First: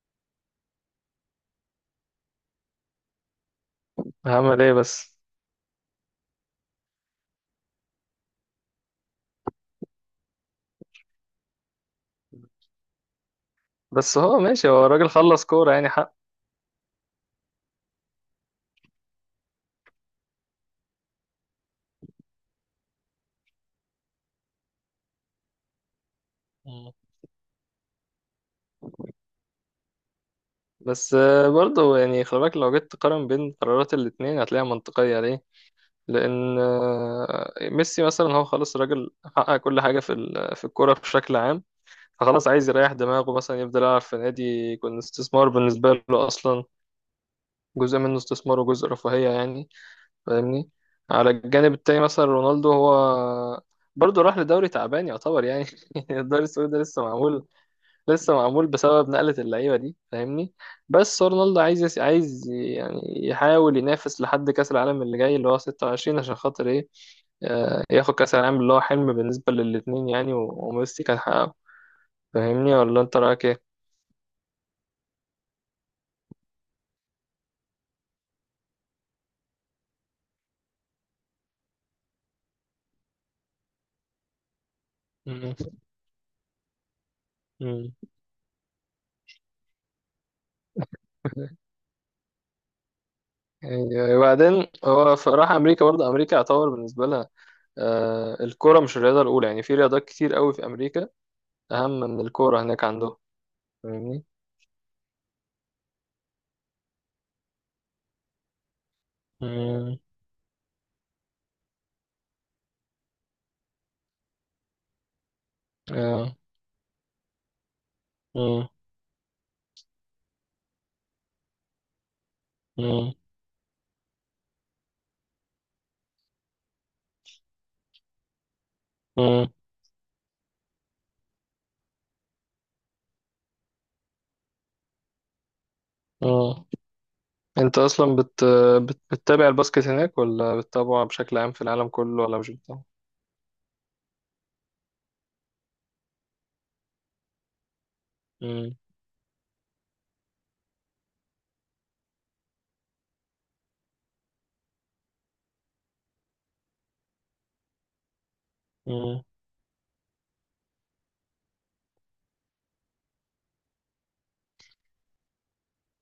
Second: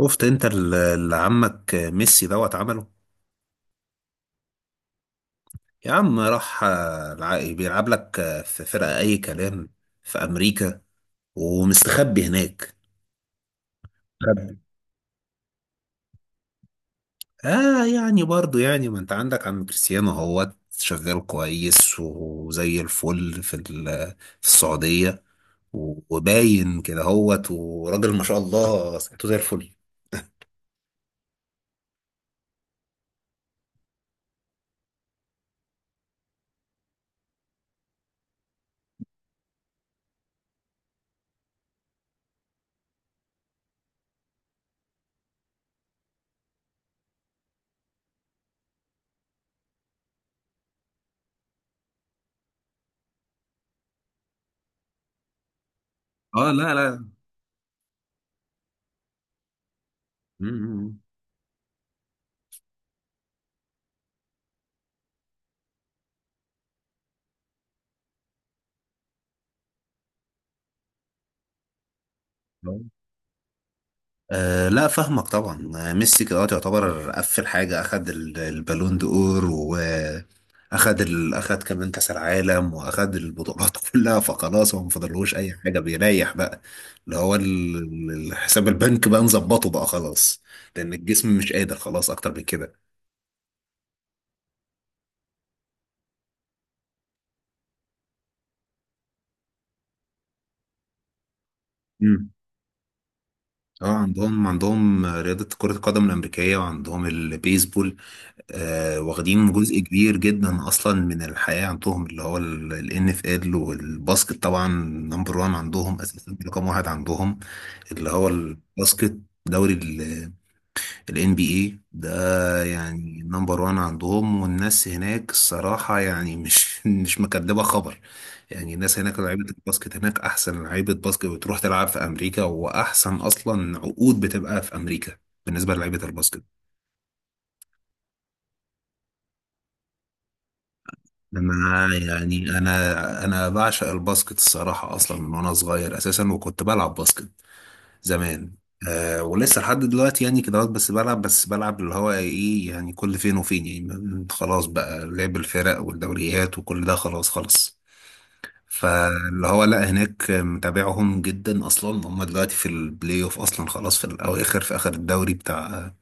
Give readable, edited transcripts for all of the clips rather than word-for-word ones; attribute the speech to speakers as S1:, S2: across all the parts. S1: شفت انت اللي عمك ميسي عمله.
S2: هعمل ايه بس.
S1: يا عم راح، بيلعب لك، في فرقة اي كلام في امريكا ومستخبي هناك.
S2: بس هو
S1: مستخبي.
S2: ماشي، هو الراجل خلص كورة يعني حق.
S1: اه يعني برضو يعني ما انت عندك عم كريستيانو شغال كويس وزي الفل في في السعودية، وباين
S2: مم.
S1: كده وراجل ما شاء الله صحته زي الفل.
S2: بس برضه يعني خلي بالك لو جيت تقارن بين قرارات الاتنين هتلاقيها منطقية ليه؟ لأن ميسي مثلا هو خلاص الراجل حقق كل حاجة في الكورة بشكل عام. فخلاص عايز يريح دماغه، مثلا يفضل يلعب في نادي، يكون استثمار بالنسبة له أصلا، جزء منه استثمار وجزء رفاهية يعني. فاهمني؟ على الجانب التاني مثلا رونالدو، هو برضه راح لدوري تعبان يعتبر يعني الدوري
S1: اه،
S2: السعودي
S1: لا
S2: ده لسه
S1: لا.
S2: معمول، لسه معمول بسبب نقلة اللعيبة دي، فاهمني.
S1: مم.
S2: بس هو رونالدو عايز، عايز يعني يحاول ينافس لحد كأس العالم اللي جاي اللي هو 26، عشان خاطر ايه؟ ياخد كأس العالم اللي هو حلم بالنسبة للاتنين، يعني و- وميسي كان حققه. فاهمني؟ ولا انت رأيك ايه؟
S1: أه، لا فاهمك طبعا. ميسي دلوقتي يعتبر قفل حاجة، أخد البالون دور، وأخد أخد كمان كأس العالم، وأخد البطولات كلها، فخلاص هو مفضلهوش أي
S2: مم.
S1: حاجة، بيريح بقى اللي هو
S2: مم.
S1: الحساب البنك بقى، نظبطه بقى خلاص، لأن الجسم مش قادر خلاص أكتر من كده.
S2: يعني وبعدين هو راح امريكا، برضه امريكا يعتبر بالنسبه لها الكوره مش الرياضه الاولى يعني. في رياضات كتير قوي في امريكا اهم من
S1: مم.
S2: الكوره هناك عندهم.
S1: اه،
S2: فاهمني.
S1: عندهم رياضة كرة القدم الأمريكية، وعندهم البيسبول. واخدين جزء
S2: مم.
S1: كبير جدا اصلا من الحياه عندهم، اللي هو الان اف ال والباسكت، طبعا نمبر وان عندهم،
S2: آه.
S1: اساسا رقم واحد عندهم اللي هو
S2: مم.
S1: الباسكت. دوري الان بي اي ده يعني نمبر وان عندهم، والناس هناك الصراحه يعني مش مش مكدبه خبر، يعني الناس هناك لعيبه
S2: مم.
S1: الباسكت هناك احسن لعيبه باسكت، بتروح تلعب في امريكا، واحسن اصلا عقود بتبقى في امريكا بالنسبه للعيبه الباسكت.
S2: اه، انت اصلا بتتابع الباسكت هناك ولا بتتابعه بشكل عام في العالم
S1: انا
S2: كله، ولا مش
S1: يعني
S2: بتتابعه؟
S1: انا بعشق الباسكت الصراحه اصلا من وانا صغير اساسا، وكنت بلعب باسكت زمان.
S2: مم.
S1: أه، ولسه لحد دلوقتي يعني كده، بس بلعب، اللي هو ايه يعني، كل فين وفين يعني، خلاص بقى لعب الفرق والدوريات وكل ده، خلاص خلاص.
S2: مم.
S1: فاللي هو لا، هناك متابعهم جدا اصلا، هم دلوقتي في البلاي اوف اصلا خلاص، في الاواخر في اخر الدوري بتاع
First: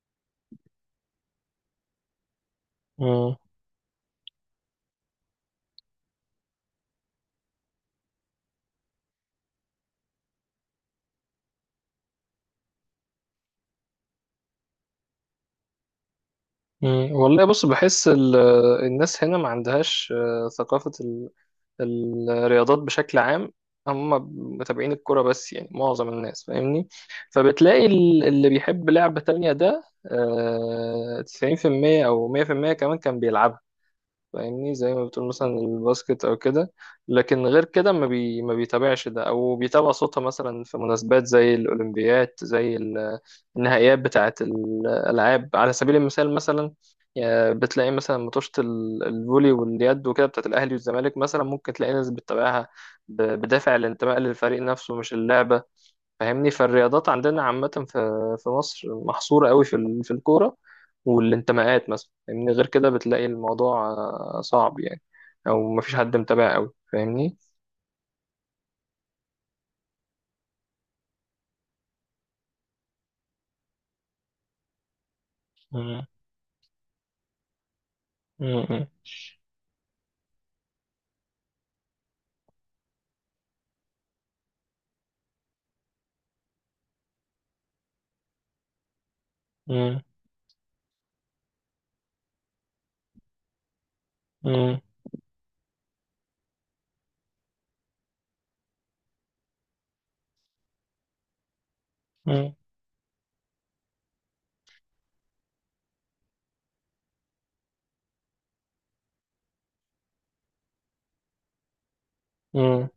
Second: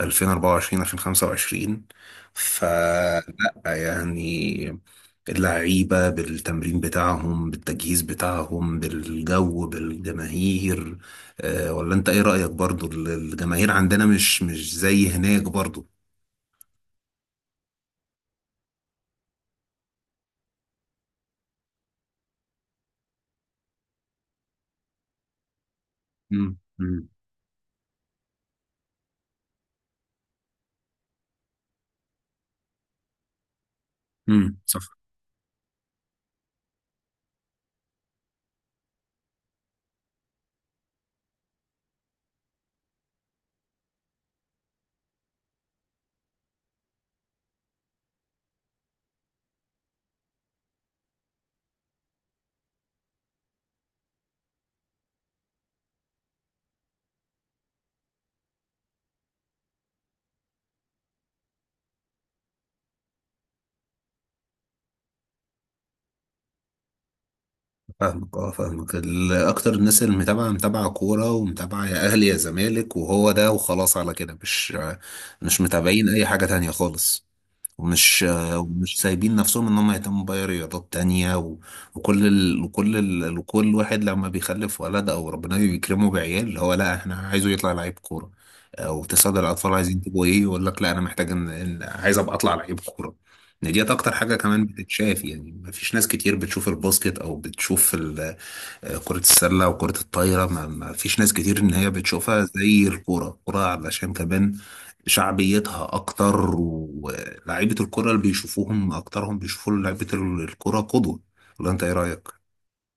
S1: 2024 2025. فلا
S2: مم.
S1: يعني اللعيبة بالتمرين بتاعهم، بالتجهيز بتاعهم، بالجو، بالجماهير، ولا انت ايه رأيك؟ برضو الجماهير عندنا مش زي هناك برضو.
S2: مم. والله بص، بحس الناس هنا ما عندهاش ثقافة الرياضات بشكل عام. هم متابعين الكرة بس يعني معظم الناس،
S1: مم.
S2: فاهمني.
S1: مم.
S2: فبتلاقي اللي بيحب لعبة تانية ده، 90% أو 100% كمان كان بيلعبها.
S1: مم.
S2: فاهمني، زي
S1: صح.
S2: ما بتقول مثلا الباسكت او كده. لكن غير كده ما بيتابعش ده، او بيتابع صوتها مثلا في مناسبات زي الاولمبيات، زي النهائيات بتاعه الالعاب على سبيل المثال مثلا. بتلاقي مثلا ماتشات الفولي واليد وكده بتاعه الاهلي والزمالك، مثلا ممكن تلاقي ناس بتتابعها بدافع الانتماء للفريق نفسه مش اللعبه. فاهمني. فالرياضات عندنا عامة في مصر محصورة قوي في الكورة والانتماءات مثلا، فاهمني. غير كده بتلاقي الموضوع صعب يعني، أو مفيش حد متابع قوي، فاهمني.
S1: فاهمك، اكتر الناس اللي متابعه متابعه كوره، ومتابعه يا اهلي يا زمالك وهو ده وخلاص، على كده مش
S2: مم.
S1: متابعين اي حاجه تانية خالص.
S2: مم.
S1: ومش سايبين نفسهم ان هم يهتموا باي رياضات تانية، وكل واحد لما بيخلف ولد او ربنا بيكرمه بعيال، اللي هو لا احنا عايزه يطلع لعيب كورة او تساعد الاطفال،
S2: مم.
S1: عايزين تبقوا ايه؟ يقول لك لا انا محتاج عايز ابقى اطلع لعيب كورة. إن ديت اكتر حاجة كمان
S2: مم.
S1: بتتشاف، يعني مفيش ناس كتير بتشوف الباسكت او بتشوف كرة السلة وكرة الطايرة، ما فيش ناس كتير إن هي بتشوفها
S2: مم.
S1: زي الكورة. الكورة علشان كمان شعبيتها أكتر، ولاعيبة الكرة اللي بيشوفوهم أكترهم بيشوفوا لعيبة الكرة قدوة. ولا أنت إيه رأيك؟
S2: مم.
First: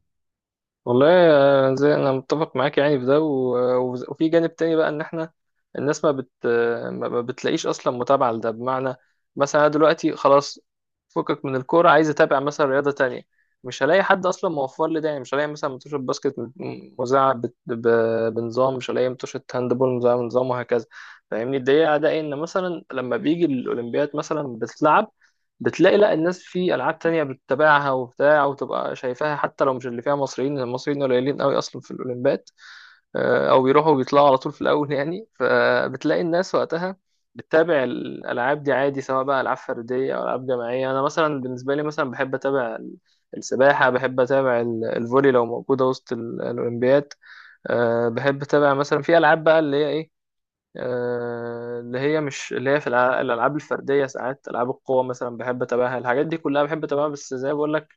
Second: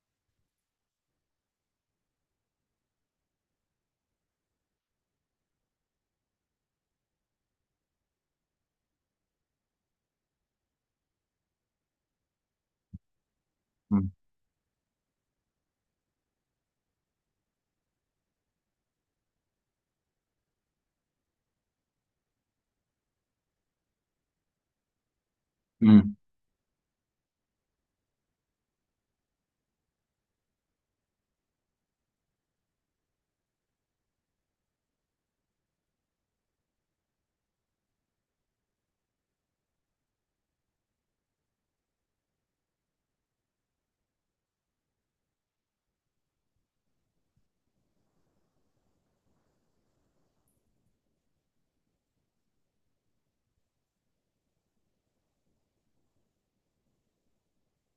S2: والله زي، انا متفق معاك يعني في ده وفي جانب تاني بقى ان احنا الناس ما بت ما ما بتلاقيش اصلا متابعه لده. بمعنى مثلا، انا دلوقتي خلاص فكك من الكوره، عايز اتابع مثلا رياضه تانية. مش هلاقي
S1: مم.
S2: حد اصلا موفر لي ده يعني. مش هلاقي مثلا متوشه باسكت مذاعه بنظام، مش هلاقي متوشه هاندبول مذاعه بنظام، وهكذا. فاهمني. الدقيقه ده ان مثلا لما بيجي الاولمبياد مثلا بتلعب، بتلاقي لا الناس في العاب تانية بتتابعها وبتاع، وتبقى شايفاها حتى لو مش اللي فيها مصريين. المصريين قليلين قوي اصلا في الاولمبياد، او بيروحوا وبيطلعوا على طول في الاول يعني. فبتلاقي الناس وقتها بتتابع الالعاب دي عادي، سواء بقى العاب فرديه او العاب جماعيه. انا مثلا بالنسبه لي مثلا بحب اتابع السباحه، بحب اتابع الفولي لو موجوده وسط الاولمبياد. بحب اتابع مثلا في العاب بقى اللي هي ايه، اللي هي، مش اللي هي في الالعاب الفرديه، ساعات العاب القوه مثلا بحب اتابعها. الحاجات دي كلها بحب اتابعها، بس زي ما بقول لك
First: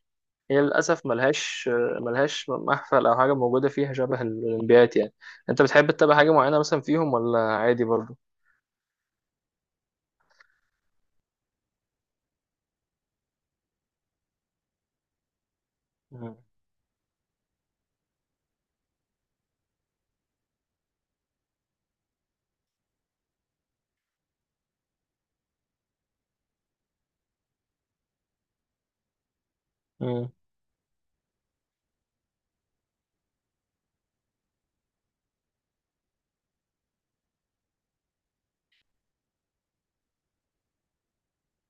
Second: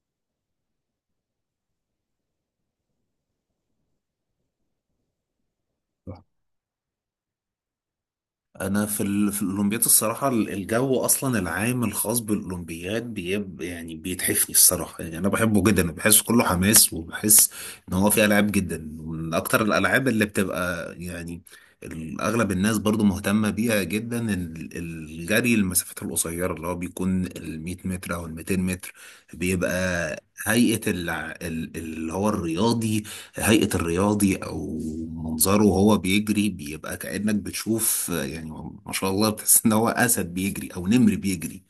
S2: هي للاسف ملهاش ملهاش محفل او حاجه موجوده فيها شبه الاولمبيات يعني. انت بتحب تتابع
S1: مم.
S2: حاجه معينه مثلا فيهم ولا عادي برضو؟
S1: انا في في الاولمبياد الصراحه، الجو اصلا العام الخاص بالاولمبياد يعني بيتحفني الصراحه، يعني انا بحبه جدا، بحس
S2: مم.
S1: كله حماس، وبحس ان هو فيه العاب جدا، ومن اكتر الالعاب اللي بتبقى يعني اغلب الناس برضو مهتمه بيها جدا، الجري المسافات القصيره، اللي هو بيكون ال 100 متر او ال 200 متر، بيبقى
S2: مم.
S1: هيئه اللي هو الرياضي، هيئة الرياضي، أو منظره وهو بيجري، بيبقى كأنك بتشوف يعني ما شاء الله، بتحس إن هو أسد بيجري أو نمر بيجري،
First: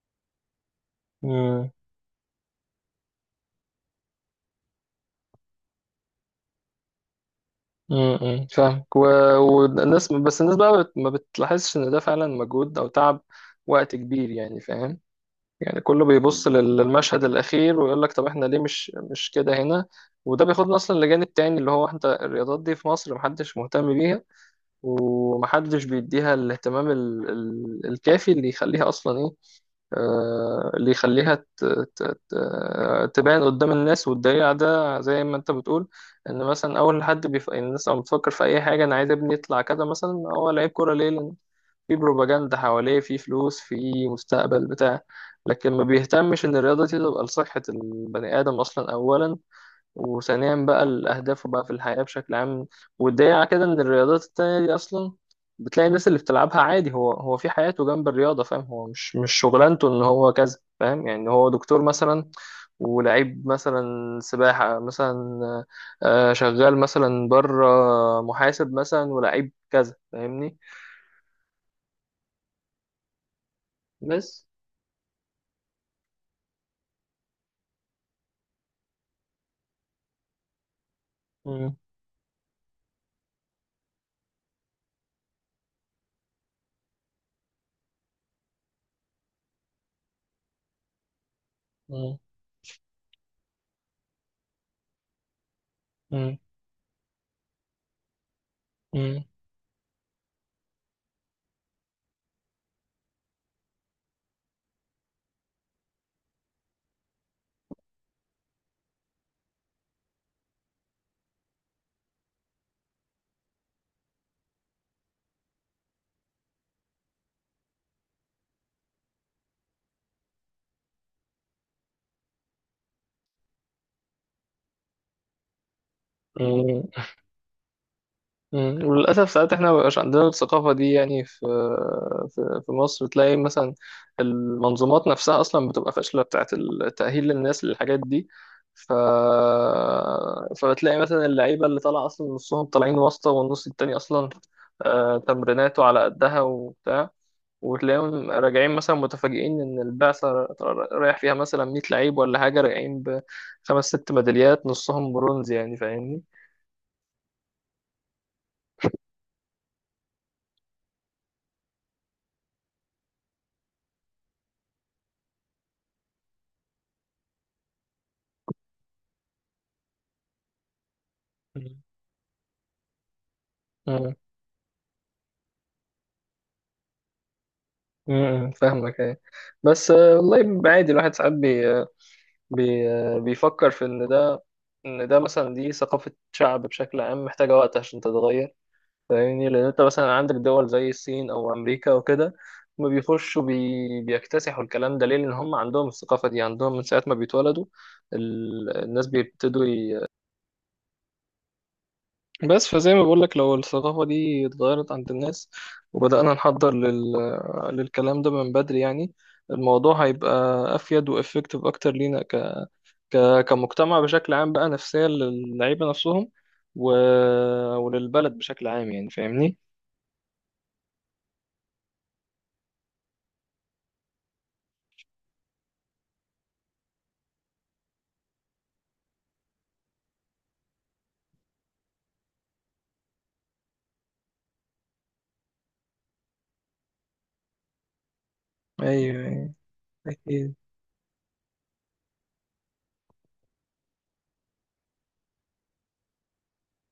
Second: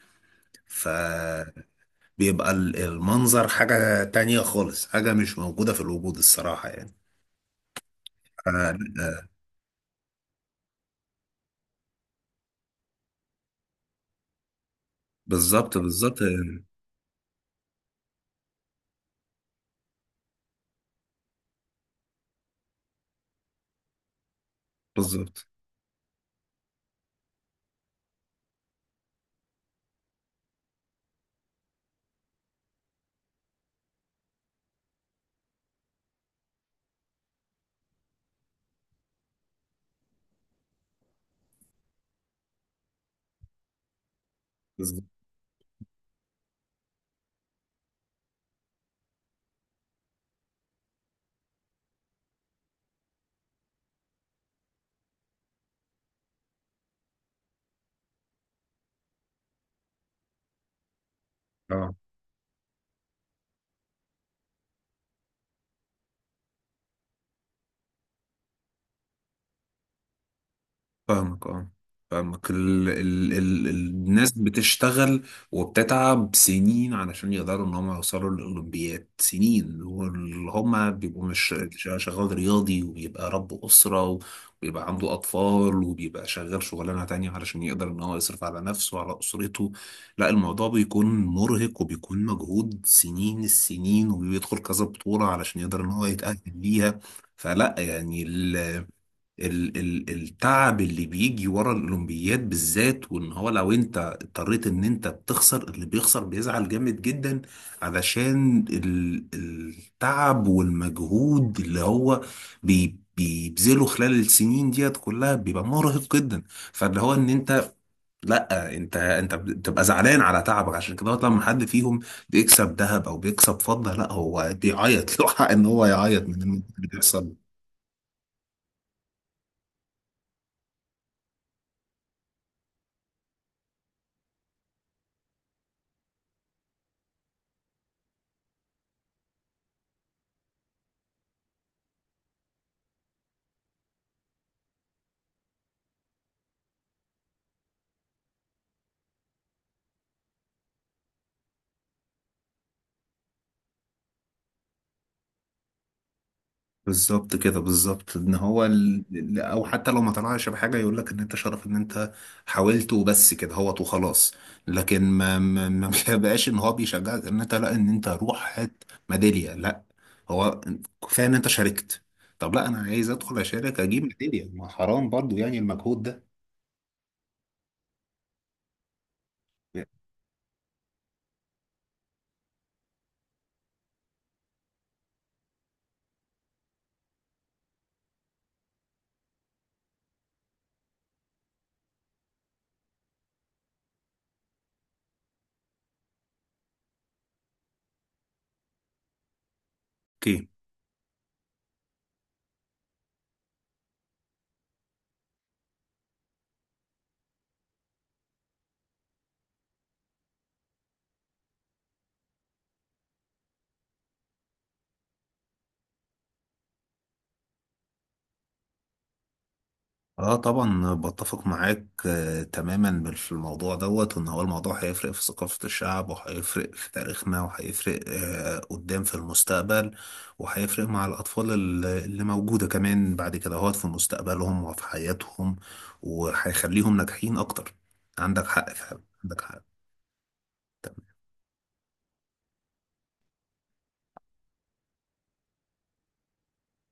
S2: مم.
S1: فبيبقى المنظر حاجة تانية خالص، حاجة مش موجودة في الوجود الصراحة يعني.
S2: مم.
S1: ف-
S2: فاهمك
S1: آه،
S2: والناس، بس الناس بقى ما بتلاحظش ان ده فعلا مجهود او تعب وقت كبير يعني، فاهم.
S1: بالظبط،
S2: يعني كله
S1: بالظبط.
S2: بيبص للمشهد الأخير ويقول لك طب احنا ليه مش كده هنا. وده بياخدنا أصلا لجانب تاني، اللي هو انت الرياضات دي في مصر محدش مهتم بيها،
S1: بالظبط،
S2: ومحدش بيديها الاهتمام الكافي اللي يخليها أصلا ايه. اللي يخليها تبان قدام الناس. والدليل على ده زي ما انت بتقول، ان مثلا اول حد الناس لما بتفكر في اي حاجه، انا عايز ابني يطلع كذا مثلا، هو لعيب كوره ليه؟ لان في بروباجندا حواليه، في فلوس، في مستقبل، بتاع.
S1: بالظبط.
S2: لكن ما بيهتمش ان الرياضة دي تبقى لصحة البني آدم أصلا أولا، وثانيا بقى لأهدافه بقى في الحياة بشكل عام. والدليل على كده إن الرياضات التانية دي أصلا بتلاقي الناس اللي بتلعبها عادي، هو في حياته جنب الرياضة، فاهم. هو مش شغلانته إن هو كذا، فاهم يعني، إن هو دكتور
S1: آه.
S2: مثلا ولعيب مثلا سباحة مثلا، شغال مثلا بره، محاسب مثلا ولعيب كذا، فاهمني.
S1: فاهمك، الناس
S2: بس.
S1: بتشتغل، وبتتعب سنين علشان يقدروا ان هم يوصلوا للاولمبياد، سنين، واللي هم بيبقوا مش شغال رياضي، وبيبقى رب اسره، وبيبقى عنده اطفال، وبيبقى شغال شغلانه تانية علشان يقدر ان هو يصرف على نفسه وعلى اسرته. لا، الموضوع بيكون مرهق،
S2: مم.
S1: وبيكون مجهود سنين السنين، وبيدخل كذا بطوله علشان يقدر ان هو
S2: مم.
S1: يتاهل ليها. فلا يعني
S2: مم.
S1: ال التعب اللي بيجي ورا الاولمبياد بالذات، وان هو لو انت اضطريت ان انت بتخسر، اللي بيخسر بيزعل جامد جدا علشان ال التعب والمجهود اللي هو بيبذله خلال السنين ديت كلها، بيبقى مرهق جدا. فاللي هو ان انت، لا انت، بتبقى زعلان على تعبك، عشان كده لما حد فيهم بيكسب ذهب او بيكسب فضة، لا هو بيعيط، له حق ان هو يعيط من المجهود
S2: مم.
S1: اللي بيحصل.
S2: مم. وللأسف ساعات احنا مبيبقاش عندنا الثقافة دي يعني. في مصر تلاقي مثلا المنظومات نفسها أصلا بتبقى فاشلة بتاعة التأهيل للناس للحاجات دي. ف... فبتلاقي مثلا اللعيبة اللي طالعة أصلا نصهم طالعين واسطة، والنص التاني أصلا تمريناته على قدها وبتاع. وتلاقيهم راجعين مثلا متفاجئين إن البعثة رايح فيها مثلا 100 لعيب ولا حاجة، راجعين ب خمس ست ميداليات نصهم برونز، يعني فاهمني.
S1: بالظبط كده، بالظبط. ان هو او حتى لو ما طلعش بحاجه، يقول لك ان انت شرف ان انت حاولت وبس كده هو، وخلاص. لكن ما ما ما بقاش ان هو بيشجعك ان انت، لا ان انت روح هات ميداليه، لا، هو كفايه ان انت
S2: مم.
S1: شاركت. طب لا، انا عايز ادخل اشارك اجيب ميداليه، ما حرام برضو يعني المجهود ده.
S2: مم. فاهمك ايه. بس والله عادي، الواحد ساعات بي آه، بي آه، بيفكر في ان ده، ان ده مثلا دي ثقافة شعب بشكل عام محتاجة وقت عشان تتغير، فاهمني. لان انت مثلا عندك دول زي الصين او امريكا وكده ما بيخشوا بيكتسحوا الكلام ده ليه؟ لان هم عندهم الثقافة دي عندهم من ساعة ما بيتولدوا. الناس بيبتدوا،
S1: اوكي.
S2: بس. فزي ما بقولك لو الثقافة دي اتغيرت عند الناس، وبدأنا نحضر للكلام ده من بدري يعني، الموضوع هيبقى أفيد وإفكتيف أكتر لينا كمجتمع بشكل عام، بقى نفسيا للعيبة نفسهم و... وللبلد بشكل عام يعني. فاهمني؟
S1: اه طبعا بتفق معاك، تماما في الموضوع، وان هو الموضوع هيفرق في ثقافة الشعب، وهيفرق في تاريخنا، وهيفرق قدام في المستقبل، وهيفرق مع الأطفال اللي موجودة كمان بعد كده، في مستقبلهم وفي حياتهم، وهيخليهم ناجحين أكتر. عندك حق فعلا،
S2: أيوه،
S1: عندك
S2: أيوه،
S1: حق.
S2: أكيد.